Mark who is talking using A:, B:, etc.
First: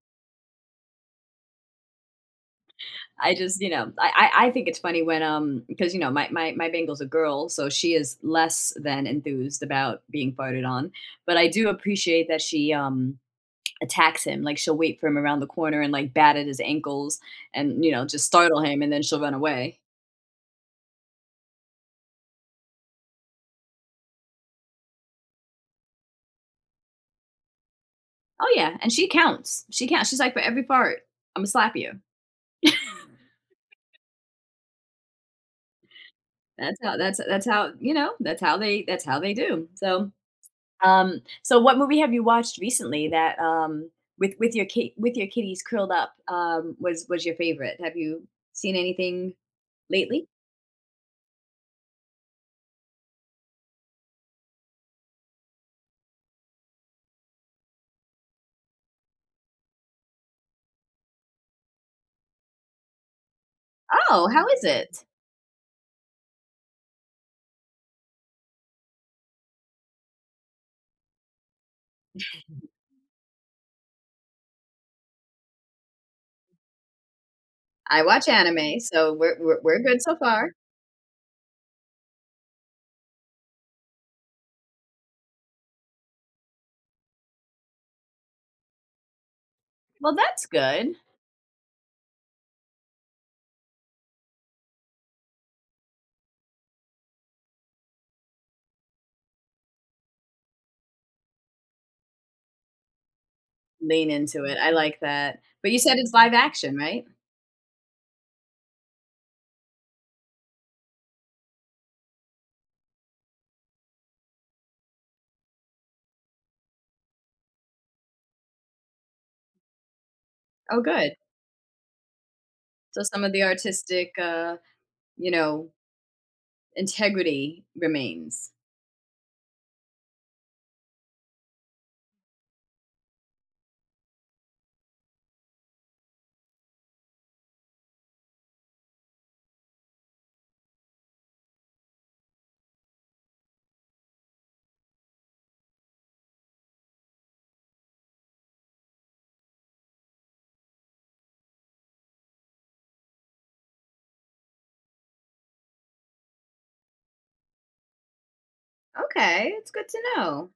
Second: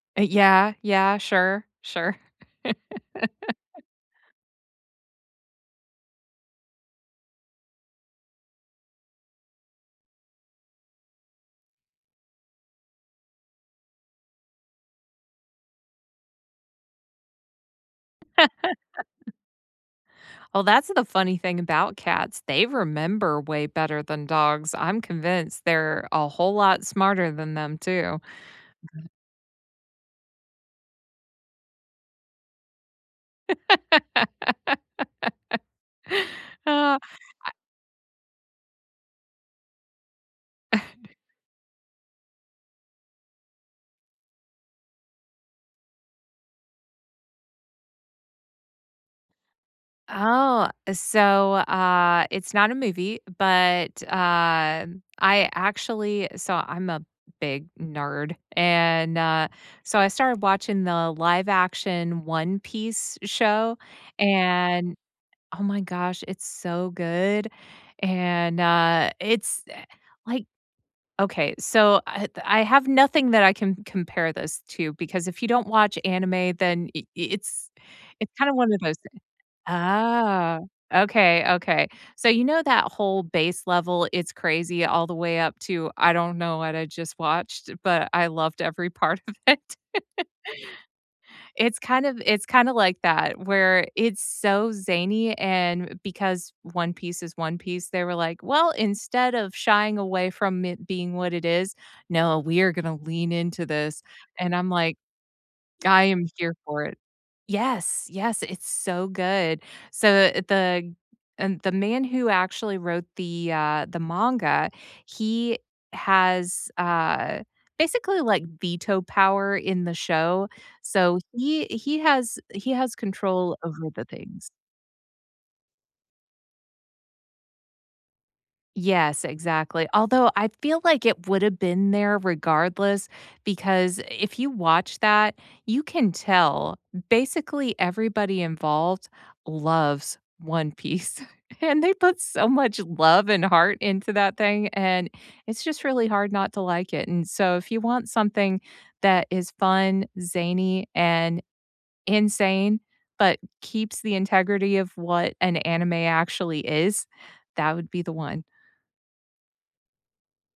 A: Eh, yeah, yeah. Sure, sure.
B: I just, you know, I I I think it's funny when, um 'cause, you know, my my my Bengal's a girl, so she is less than enthused about being farted on, but I do appreciate that she, um, attacks him, like, she'll wait for him around the corner and, like, bat at his ankles and, you know, just startle him, and then she'll run away.
A: Well, that's, uh, the funny thing about cats, they remember way better than dogs. I'm convinced they're a whole lot smarter than them too.
B: Oh, yeah, and she counts. She count she's, like, "For every part, Imma slap you." That's how
A: I
B: that's that's how, you know, that's how they that's how they do, so, um so, what movie have you watched recently that, um with with your kit with your kitties curled up, um, was was your favorite? Have you seen anything lately?
A: Oh, so, uh, it's not a movie, but, uh, I actually saw I'm a big nerd, and, uh, so I started watching the live action One Piece show,
B: Oh, how is
A: and
B: it?
A: oh, my gosh, it's so good, and, uh, it's eh, like okay, so, eh, I have nothing that I can compare this to because if you don't watch anime, then i it's
B: I watch
A: it's kinda one
B: anime,
A: of those
B: so
A: thing
B: we're we're we're good so far.
A: ah, okay, okay. So, you know that whole base level, it's crazy all the way up to, "I don't know what I just watched, but I loved every part of it."
B: Well, that's good.
A: It's kind of it's kinda like that where it's so zany and because One Piece is One Piece, they were, like, "Well, instead of shying away from it being what it is, no, we are gonna lean into this,"
B: Lean into
A: and
B: it.
A: I'm,
B: I
A: like,
B: like that. But you said
A: "I
B: it's
A: am
B: live
A: here
B: action,
A: for it."
B: right?
A: Yes. Yes, it's so good. So, the the and the man who actually wrote the, uh, the manga, he has, uh, basically, like, veto power in the show.
B: Oh, good.
A: So he he has he has
B: So, some of the
A: control over the
B: artistic,
A: things.
B: uh, you know integrity remains.
A: Yes, exactly, although, I feel like it would've been there regardless because i if you watch that, you can tell basically everybody involved loves One Piece, and they put so much love and heart into that thing, and it's just really hard not to like it, and so if you want something that is fun, zany, and insane, but keeps the integrity of what an anime actually is, that would be the one.
B: Okay. It's good to know.